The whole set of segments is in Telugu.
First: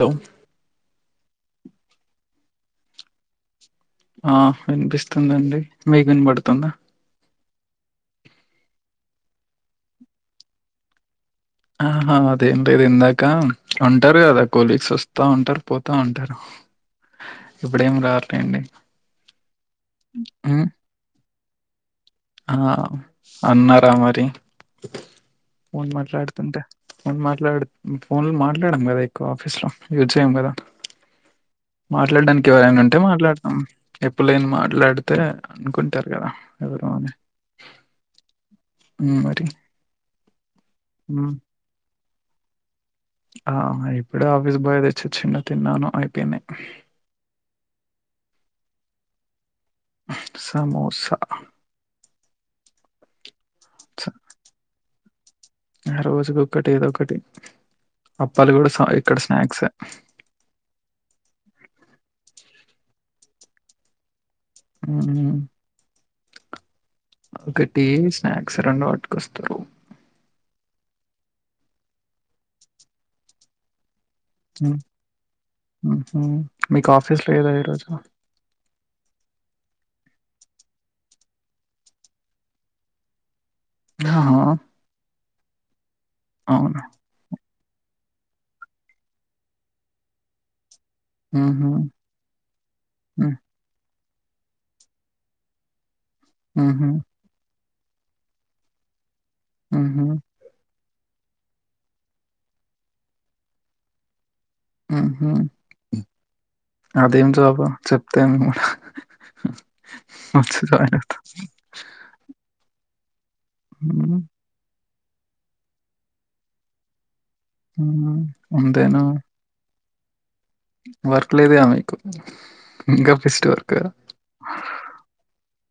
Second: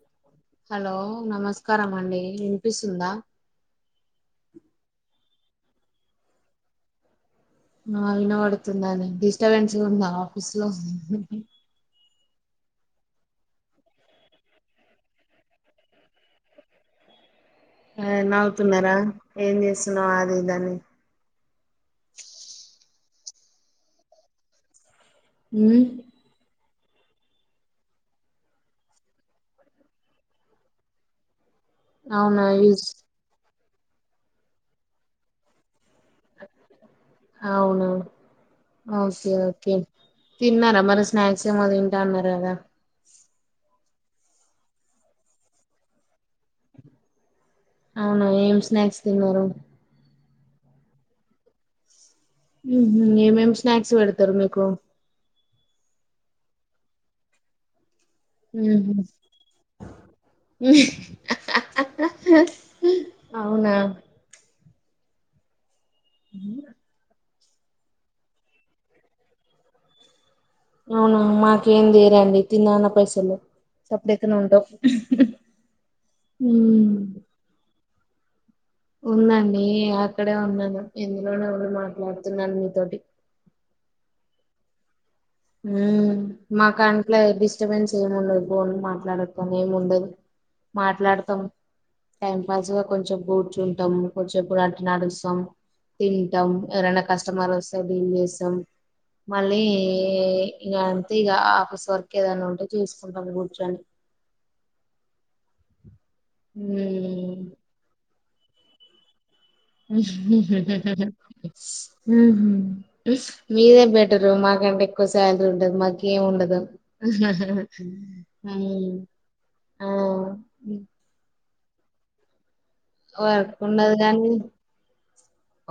హలో హలో నమస్కారం అండి ఇన్పిస్తుందా ఆ వినిపిస్తుందండి మీగ్ విన్పడుతుందా ఆ ఇనవడుతుందని డిస్టబెన్స్ లో ఉందా ఆఫీస్ లో ఆహా అదేం లేదు ఇందాక ఉంటారు గదా కోలీగ్స్ ఒస్తా ఉంటరు పోతా ఉంటరు ఆ నవుతున్నారా ఏం చేస్తున్నావు అది ఉమ్ ఇదని ఆ అన్నారా మరి ఉమ్ ఫన్ మాట్లాడుతుంటే ఫోన్ మాట్లాడు ఫోన్ మాట్లాడం గదా ఎక్కువ ఆఫీస్ లో యూజ్ చేయ్యం కదా అవునా మాట్లాడ్డానికి యూస్ ఎవరైనుంటే మాట్లాడతాం ఎప్పు లేని మాట్లాడితే అనుకుంటరు గదా ఎవరు అని అవునా ఉమ్ ఓకే మరి ఓకే తిన్నారా మరి ఉమ్ స్నాక్స్ ఏమో దింటా అన్నరు గదా ఆ ఇప్పుడే ఆఫీస్ బాయ్ దెచ్చిచ్చిండు తిన్నాను అయిపోయినయి అవును ఏం స్నాక్స్ తిన్నరు సమోసా ఏమేమ్ స్నాక్స్ వడతరు మీకు ఆ రోజుకుకటి ఏదొకటి అప్పలు గూడా స ఉహు ఇక్కడ స్నాక్సే హహహహహహ అవునా మ్ మ్ ఒకటి స్నాక్స్ రెండు వట్కొస్తారు అవునా మాకేం తీరండి తిన్నాన్న పైసలు సప్పుడేక్కనె ఉంటవు మ్మ్ మ్హూ మీకు మ్ ఆఫీస్ లేదా ఈరోజు ఉందండి అక్కడే ఉన్నాను ఎందులోనే మాట్లాడుతున్నాను మీతోటి హా మా కంట్లే బిస్ స్టబెన్స్ ఏముండదు బో మాట్లాడద్దని ఏముండదు మాట్లాడతం మ్హూ టైం పాస్ గ కొంచెం మ్మ్ కూర్చుంటం కొచేప్పుడు అట్ నడుస్తం తింటం మ్హూ ఎవరైనా కస్టమర్ ఒస్తే డీల్ చేస్తం మళ్ళీ మ్హూ ఇగ ఇగ ఆఫీస్ వర్క్ ఏదన్నుంటే చూసుకుంటం కూర్చొని మ్హ్ అదేం ఉమ్, జాబు చెప్తెం మ్హ్ మీదె మ్మ్ బెటరు మాకంటె ఎక్కువ శాలరీ ఉంటది మాకేం ఉండదు మ్మ్ అమ్ అంతేనా వర్క్ లేదుగా మీకు ఇంకా ఫెస్ట్ వర్క్ ఉండదుగని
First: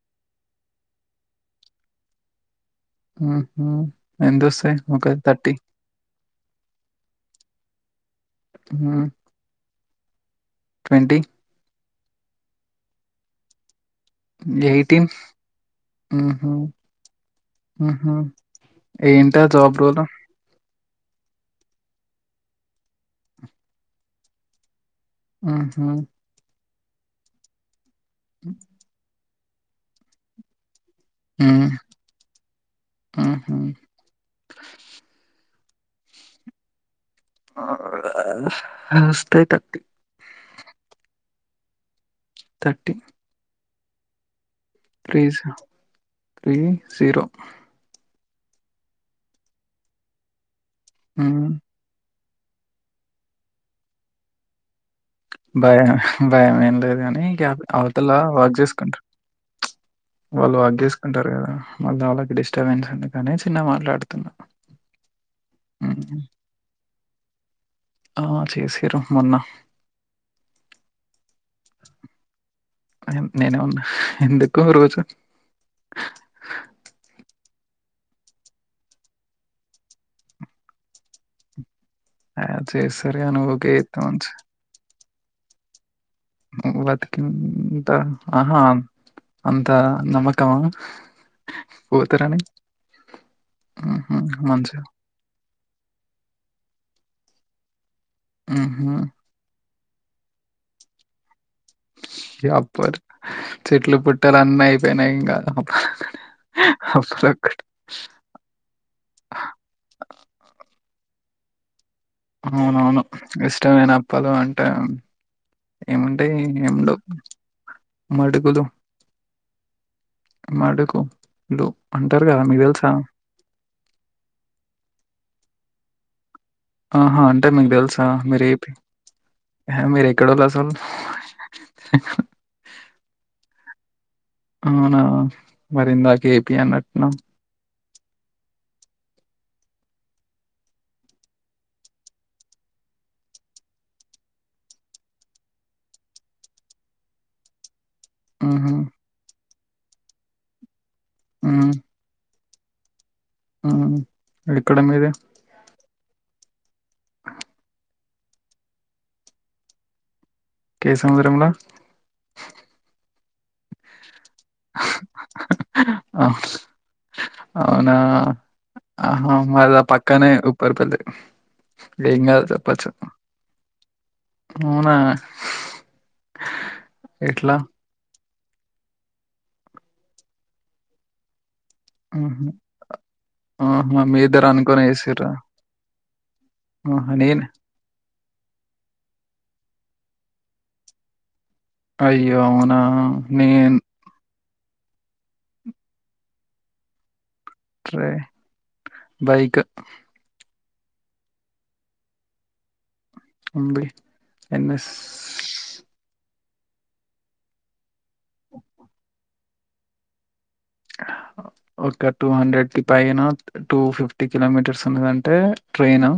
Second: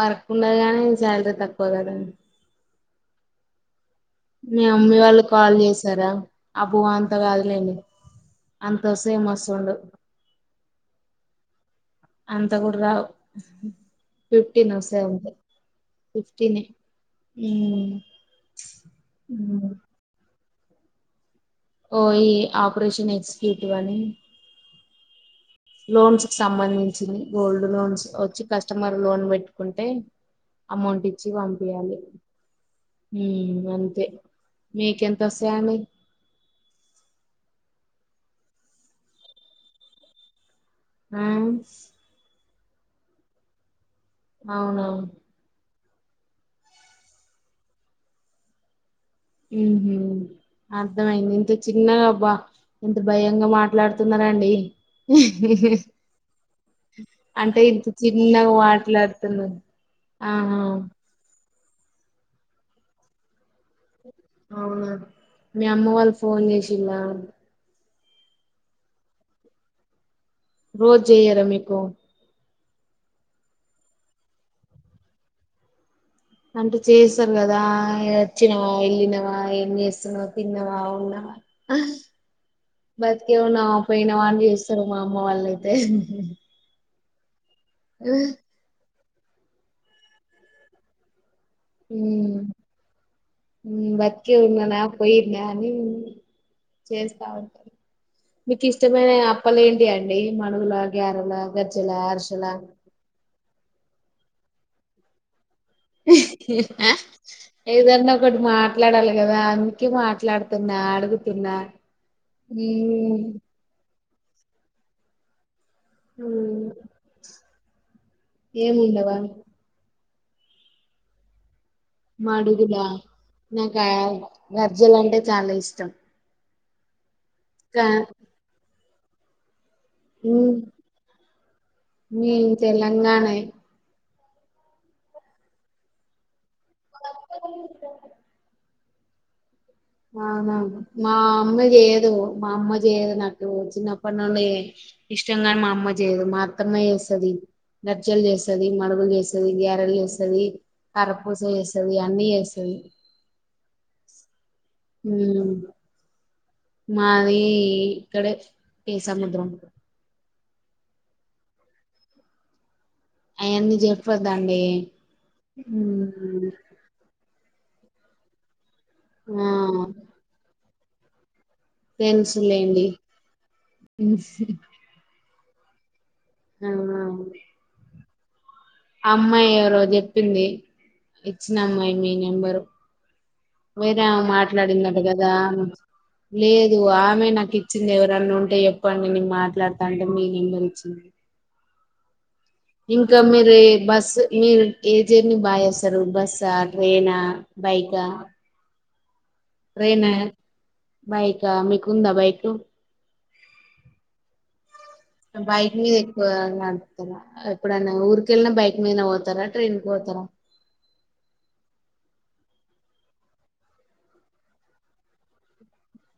వర్క్ ఉండదు గానీ శాలరీ తక్కువ గదా మ్హ్ మీ మమ్మి వాళ్ళు కాల్ చేసారా అబో అంత గాదులేండి అంతొసే మస్సుండు ట్వంటి అంత గూడ రావు ఫిఫ్టీన్ ఒస్సయ్ అంతె మ్హ్ మ్హ్ ఏంటా ఉమ్. జాబ్ రోలు ఓ ఈ ఆపరేషన్ ఎక్జిక్యూటివ్ అని మ్హూ లోన్స్ కి సంబంధించింది గోల్డ్ లోన్స్ ఒచ్చి కస్టమర్ లోన్ వెట్టి కుంటె అమౌంట్ ఇచ్చి మ్మ్ పంపియాలి ఆహా అంతే మీకెంతొస్ సయండి ఆ ఒస్తయి థట్టీ ఆ థర్టీ అవునవును త్రీ త్రీ జీరో ఉహ అర్థమయింది మ్మ్. ఇంత చిన్నగా అబ్బా ఎంత భయంగా మాట్లాడుతున్నారాడి భయం భయం ఏం లేదు కాని అంటే ఇంత అవతలా చిన్నగా వర్క్ చేసుకుంటారు మాట్లాడుతున్నారు వాళ్ళు ఆహా అగ్గేసుకుంటారు కదా మళ్ళీ వాళ్ళకి డిస్టర్బెన్స్ ఉంది కానీ చిన్న మాట్లాడుతారు అవునా మీ అమ్మ వాళ్ళకి ఫోన్ చేసిలా ఆ చేసిరు మొన్న రోజు చెయ్యరా మీకు నేనే ఉన్నా ఎందుకు రోజు అంటే చేస్తారు కదా వచ్చినవా వెళ్ళినవా ఏం చేస్తున్నావా తిన్నవా ఉన్నావా ఆ, చేస్తారు కానీ బతికేమన్నా ఓకే పోయిన చెప్తామని వాళ్ళు చేస్తారు మా అమ్మ వాళ్ళ అయితే వతకింత ఆహా అంతా నమ్మకమా పోతారని మ్మ్హ్. బతిక ఊర్లో నా మంచిగా పోయిర్ందే చేస్తా ఉంటారు మీకు మ్మ్హ్. ఇష్టమైన అప్పలే ఏంటి ఇ అండి మనగులా గరలా ఇ అప్పర్ చెట్లు పుట్టలు అన్న అయిపోయినాయి ఇంకా [inaudible] ఏదన్నా ఒకటి మాట్లాడాలి కదా అందుకే మాట్లాడుతున్నా అడుగుతున్నా అవునవును ఉమ్, ఇష్టమైన అప్పలు అంటే ఏమంటే ఉమ్, ఏముండవు ఏముండవా అమ్ అడుకు మడుగులా నాకు గర్జల అంటే చాలా ఇష్టం ఆహా అంటే మీకు కా తెలుసా మీర ఏపీ మీరు మ్ ఎక్కడుర్రసలు మేం తెలంగాణే అవునా మరిందాక ఏపీ అన్నట్టున్నా అవునా మా అమ్మ చేయదు మా అమ్మ చేయదు నాకు చిన్నప్పటి నుళ ఇష్టంగా మా అమ్మ చేయదు మాఅత్తమ్మ చేస్తది నర్జలు చేస్తుది హుహు. మడుగులు చేస్తుది గేరెలు చేస్తుంది కర్రపూస హ్మ్. చేస్తుంది అన్నీ చేేస్తు సలి ఎక్కడ మీది మాది ఇక్కడ ఏముద్ర కే సముదరంలా అయవన్నీ చెప్పద అండి అవును. అవునా ఆ మద ఆ పక్కనే ఉప్పర్పల్లి బేంగా చెప్పచ్చ తెలుసులేండి [inaudible] అ ఎట్లా? ఆ అమ్మాయి ఎవరో చెప్పింది ఇచ్చిన అమ్మాయి మీ హుహు. నెంబరు ఆహా! వేరే మీ ఇద్దరు అనుకోని మాట్లాడినడు ఏసిర్రా? కదా లేదు ఆహా! ఆమె నేను నాకు ఇచ్చింది ఎవరు ఇన్న ఉంటే ఎప్పండి నేను మాట్లాడతా అంటే మీెబది ఇచ్చింది అయి ఇంకా మీర బస్ మీరు ఏజేర్ని బాగా చేస్తారు బస్సా ట్రైనా బైకా ట్రే బైక్ ట్రైనా బైకా మీకు ఉందా బైక్ ఎంబీ ఎంఎస్ బైక్ మీద ఎక్కువ నడుపుతర ఎప్పుడన్నా ఊరికి వెళ్ళినా బైక్ మీద పోతారా ట్రైన్ పోతా తర ఒక టూ హండ్రెడ్కి పైన టూ ఫిఫ్టీ కిలోమీటర్స్ ఉన్నదంటే ట్రైన్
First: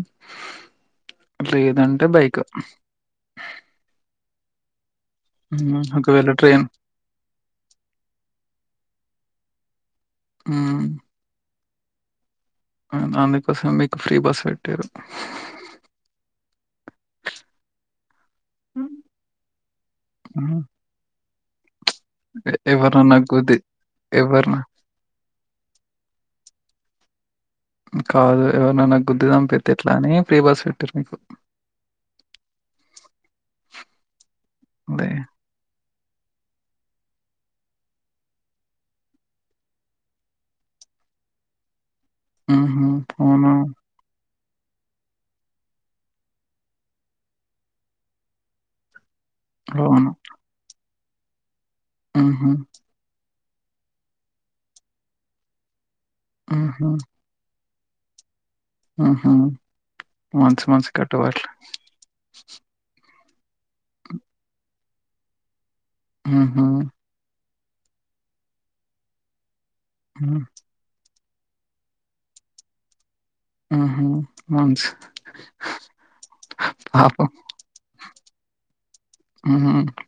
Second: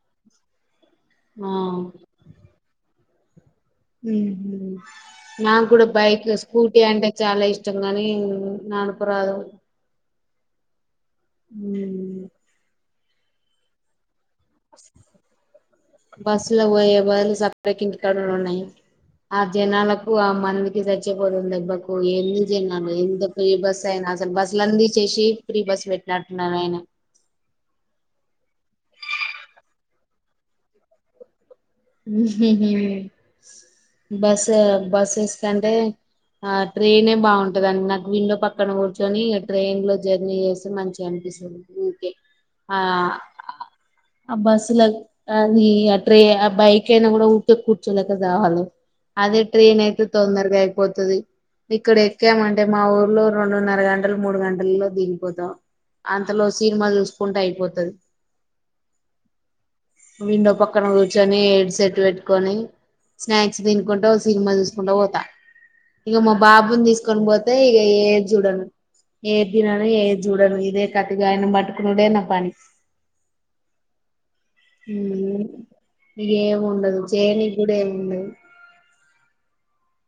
ఆ లేదంటే బైక్ నాకు హ్మ్. కూడా బైక్ ఒకవేళ ట్రైన్ స్కూటీ అంటే చాలా ఇష్టం కానీ నా పోరాదు ఆ ఉ ఆ దానికోసం మీకు ఫ్రీ బస్ పెట్టారు లో పోయే బదులు సపకి కడలు ఉన్నాయి ఆ జనాలకు ఆ హ్మ్. మనవికి స రం [unintelligible] ఎందు ఎ చేసినారు ఎవరినన్నా ఎంత ఫ్రీ గుద్ది బస్ అయిన అసలు ఎవరిన బస్సులన్నీ చేసి ఫ్రీ బస్సు పెట్టినట్టున్నారు ఆయన కాదు ఎవరినై నా గుద్దు దంపతే ఎట్లా అని ప్రీ బస్ పెట్టారు మీకు బస్ లే బస్సెస్ కంటే ఆ ట్రైనే బాగుంటదండి నాకు వీలో పక్కన కూర్చొని ట్రైన్ లో జర్నీ చేస్తే మంచి అండి పిలిసింది ఉహు అవునా ఆ బస్ల లో అది ఆ ట్రే బైక్ ఏనా కూడా ఉకే కూర్చోలేక సావాలా అదే ట్రైన్ అయితే అవును. తొందరగా అయిపోతది ఇక్కడ హుహు. ఎక్కామంటే మా ఊర్లో రెండున్నర గంటలు మూడు గంటలల్లో దిగిపోతాం అంతలో సినిమా చూసుకుంటే అయిపోతా మన్ మనస్ పక్కన మనస్ కట్ కూర్చొని హెడ్ సెట్ పెట్టుకొని స్నాక్స్ తినుకుంటా సినిమా చూసుకుంటా పోతా ఇక మా హుహు. బాబుని తీసుకొని పోతే ఇక ఏది చూడం ఏ తినను ఏది హ్మ్. చూడను ఇదే కతిగాయన పట్టుకునుడే నా పని ఆహా మంచ్ నీకేమి ఉండదు జయనీ కూడా ఏమి ఉండదు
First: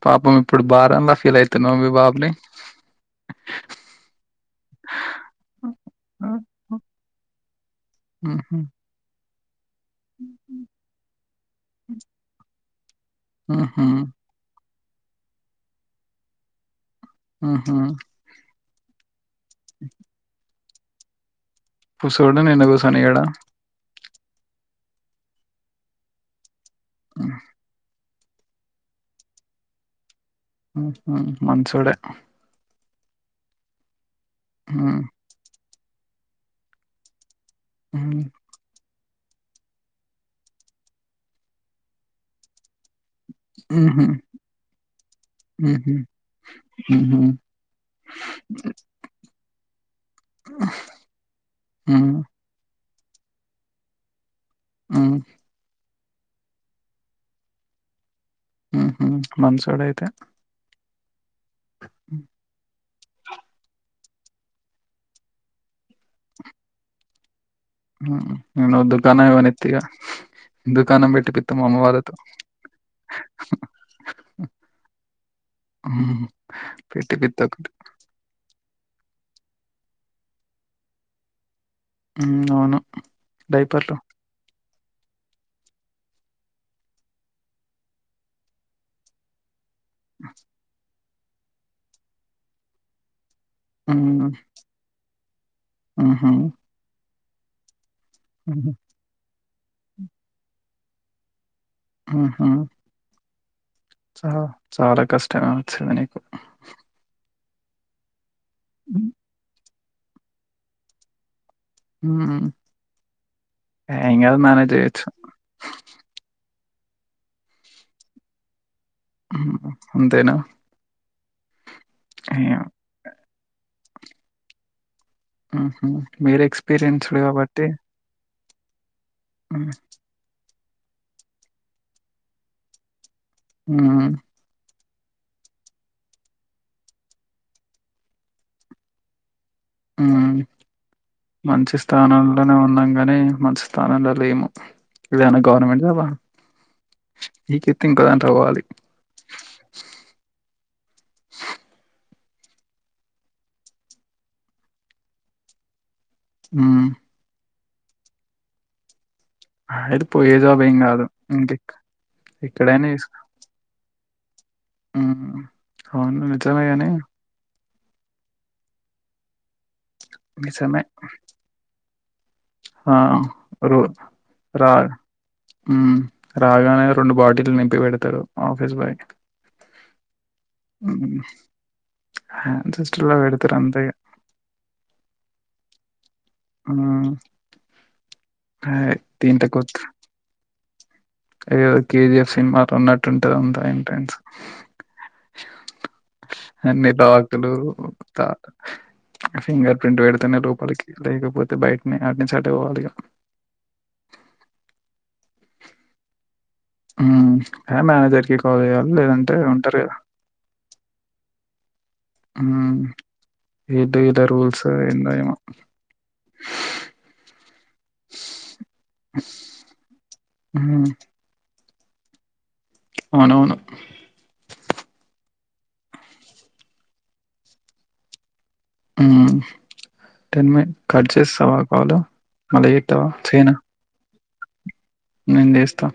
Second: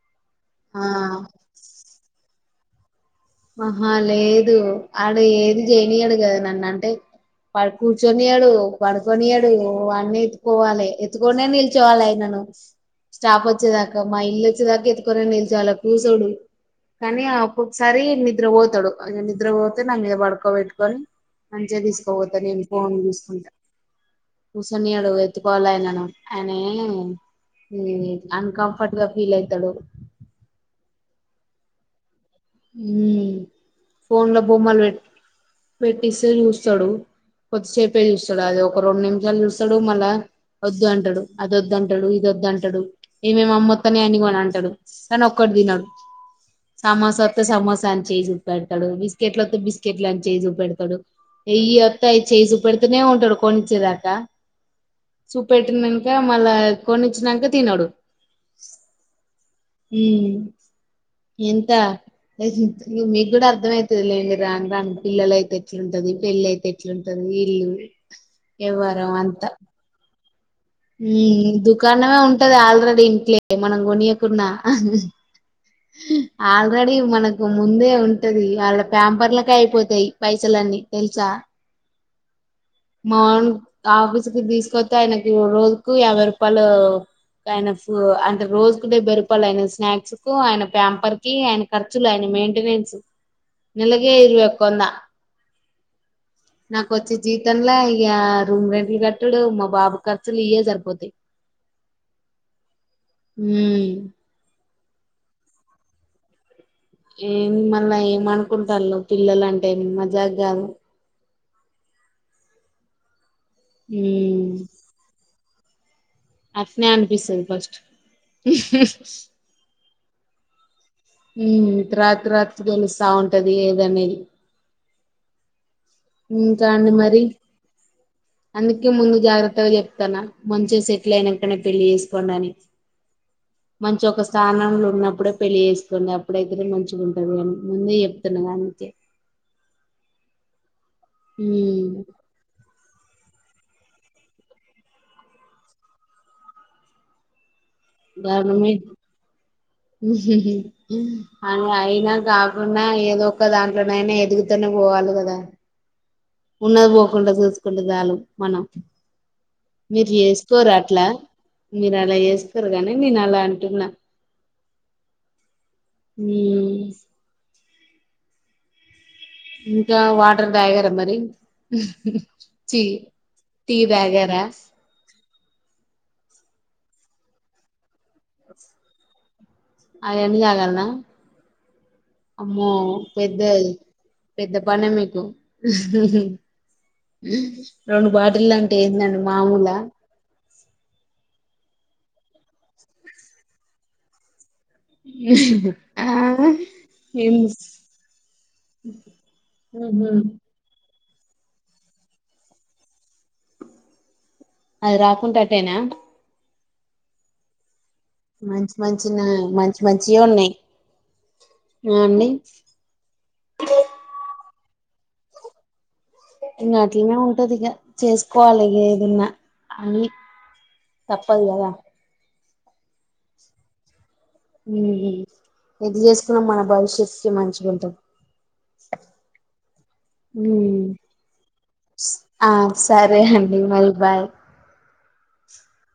పాపం ఇప్పుడు ఆ బారలా ఫీల్ అవుతున్నా మీ బాబుని ఆహా లేదు ఆడ ఏది చేనీయడు కదా నన్ను అంటే ప కూర్చని ఆడుు హుహు. పడుకని ఆడు అన్నీ ఎత్తుకోవాలె ఎత్తుకనే నిల్చోవాలె ఆయనను స్టాఫ హుహు. వచ్చేదాకా మా ఇల్లు వచ్చేదాకా ఎతుకొని నిల్చొలే కూచో కానీ హుహు. ఒక్కొక్కసారి నిద్ర పోతాడు నిద్ర పోతే నా మీద పడుకోబెటుకని మంచిగా తీసుకోపోతా కుసోడు నేను నిన్ను ఫోన్ కూసోనియ్యడా? చూసుకుంటా కూసోనియడు ఎత్తుకోవాలయనను ఆయనే అన్కంఫర్ట్ గా ఫీల్ అవుతాడు మనసోడ ఫోన్ లో బొమ్మలు పెట్ హ్మ్. పెట్టిస్తే చూస్తాడు కొద్దిసేపే హ్మ్. చూస్తడు అది ఒక రెండు నిమిషాలు చూస్తాడు మళ్ళ వద్దు అంటాడు అది వద్ అంటాడు ఇది వద్దు అంటాడు ఏమేమి అమ్మత్తానే హుహు. అని కొని అంటాడు కానీ ఒక్కటి తినడు హుహు. సామాస హుహు. సమోసాని చే పెడాడు బిస్కెట్ లో బిస్ ఎట్లాని చేజూప పెడతాడు వెయ్యి హ్మ్. వత్తాయి చేయి చూ పెడుతనే ఉంటాడు కొనిచ్చేదాకా హ్మ్. చూప పెట్టినక మళ్ళా కొనిచ్చినక తినడు హుహు. హ మంచోడైతే. ఎంత అ మీ మీకూడా అర్థం అయితదిలే ఇంకా రాన్ రాన్ పిల్లల అయితే ఎట్లుంటది పెళ్లయితే ఎట్లుంటది ఇల్లు హ్మ్. నేను ఎవ్వరు దుకాణం అంతా ఇవ్వనిత్త ఇగ. దుకాణం హు పెట్టిపిత్త మా అమ్మ వాళ్ళతో. దుకాణమే ఉంటది ఆల్రెడీ ఇంట్లే మనల్ని పోనీయకుండా హ్మ్. ఆల్రెడీ పెట్టిపిత్త మనకు ఒకటి. ముందే ఉంటది. వాళ్ళ ప్యాంపర్లకే అయిపోతాయి పైసలన్నీ తెలుసా. ఆ. మన్ ఆఫీస్ కి తీసుకోత్. గయనకు రోజుకు యాభై రూపాయలు ఆయనకు అంటే రోజకు డెబ్బై రూపాయలు అయినకు. స్నాక్స్ కు ఆయన ప్యాంపర్ కి ఆయన ఖర్చులు ఆయన మెయింటెనెన్స్. నెలకి ఇరవై ఒక వంద. ఆహా. నాక వచ్చే జీతంలా ఇగ రూమ్ హుహు. రెంట్లు కట్టుడు మ. బాబు ఖర్చులు ఇయే సరిపోతాయి. ఆహ ఉమ్ ఛ. చాలా కష్టమె వచ్చింది నీకు. ఏ మళ్ళీ ఏమ్ అనుకుంటాలు హ్మ్. పిల్లలు అంటే ఏమి మజాక్ కాదు. హుమ్ ఎంగాదు ఉమ్ మెనేజ్ చేయచ్చు. అట్నే అనిపిస్తది ఫస్ట్. అంతేనా. ఉమ్ తర్వాత ఏం తర్వాత తెలుస్తా ఉంటది ఏదనేది. మీర్ ఇంకా అండి ఎక్స్పీరియన్సుడు మరి కాబట్టి. అందుకే ముందు జాగ్రత్తగా చెప్తాన. మంచిగా సెటిల్ అయినక్కనే పెళ్లి చేసుకోండాని మంచి హ్మ్. ఒక స్థానంలో. ఉన్నప్పుడే పెళ్లి చేసుకోడి అప్పుడైతే మంచిగా ఉంటది అని ముందే చెప్తున్నా దనికే. ఆ మంచి ఉమ్ స్థానంలో ఉన్నంకనే. కానే మంచి స్థానంలో లేను ఏదైనా గవర్నమెంట్ ది పట్. పీకేతే ఇంకో దాంట్లోకి పోవాలి. గవర్నమెంట్ అని అయినా కాకుండా ఏదో ఒక దాంట్లోనైనా ఎదుగుతనే పోవాలి కదా. హ్మ్. ఉన్నది పోకుండా చూసుకుంటే చాలు మనం. అయితే మీరు పోయే జాబ్ చేసుకోర ఏం గాదు. అట్లా ఇంకెక్ మీరు అలా చేసుకోరు గానీ నేను అలా అంటున్నా. అహ అవును నిజమే కానీ. ఇంకా వాటర్ నిజమే. తాగారా మరి. టీ ఆ టీ రో తాగారా రాగ ఉమ్. రాగానే రెండు బాటిలు నింపి పెడతాారు ఆఫీస్ బాయ. అయి అన్ని తగల్న. అమ్మో హ్యాండ్ సిస్టర్లా పెడతారు పెద్దదె అంతే ఇగ పెద్ద పని మీకు. మ్మ్ రెండు బాటిల్ అంటే ఏందండి దీంట్లో మామూల. ఏవో కేజీఎఫ్ సినిమాలు ఉన్నట్టుంటేది అంత ఎంట్రన్స్. ఆ అన్ని డాగులు ఏమ్స్ ఒక కుత్త ‌. ఆ ఫింగర్ ప్రింట్ ఉహు పెడితేనే లోపలికి. లేకపోతే బయటనే అటి నుంచి అటే పోవాలిగా. అది రాకుంటే అట్టేనా. హుమ్ ఎ మేనేజర్ కి కాల్ మంచి చేయాలి మంచిన లేదంటే ఉంటారు మంచి కదా. మంచియే ఉన్నాయి ఆ అండి హా ఏదేదా రూల్స్ ఏందో ఏమో. ఇంగా అట్లనే ఉంటాది ఇగ చేసుకోవాలి ఇగ ఏదున్న. మ్మ్ తప్పదు కదా. అవునవును. ఉహు ఎది చేసుకున్నా మన భవిష్యత్ కు మంచిగా ఉంటుది. ఉ. టెన్ మినీ కట్ చేస్తావా కాలు ఆ మళ్లా చెత్తవా సరే చేయనా. అండి మరి బాయ్ నేను చేస్తా.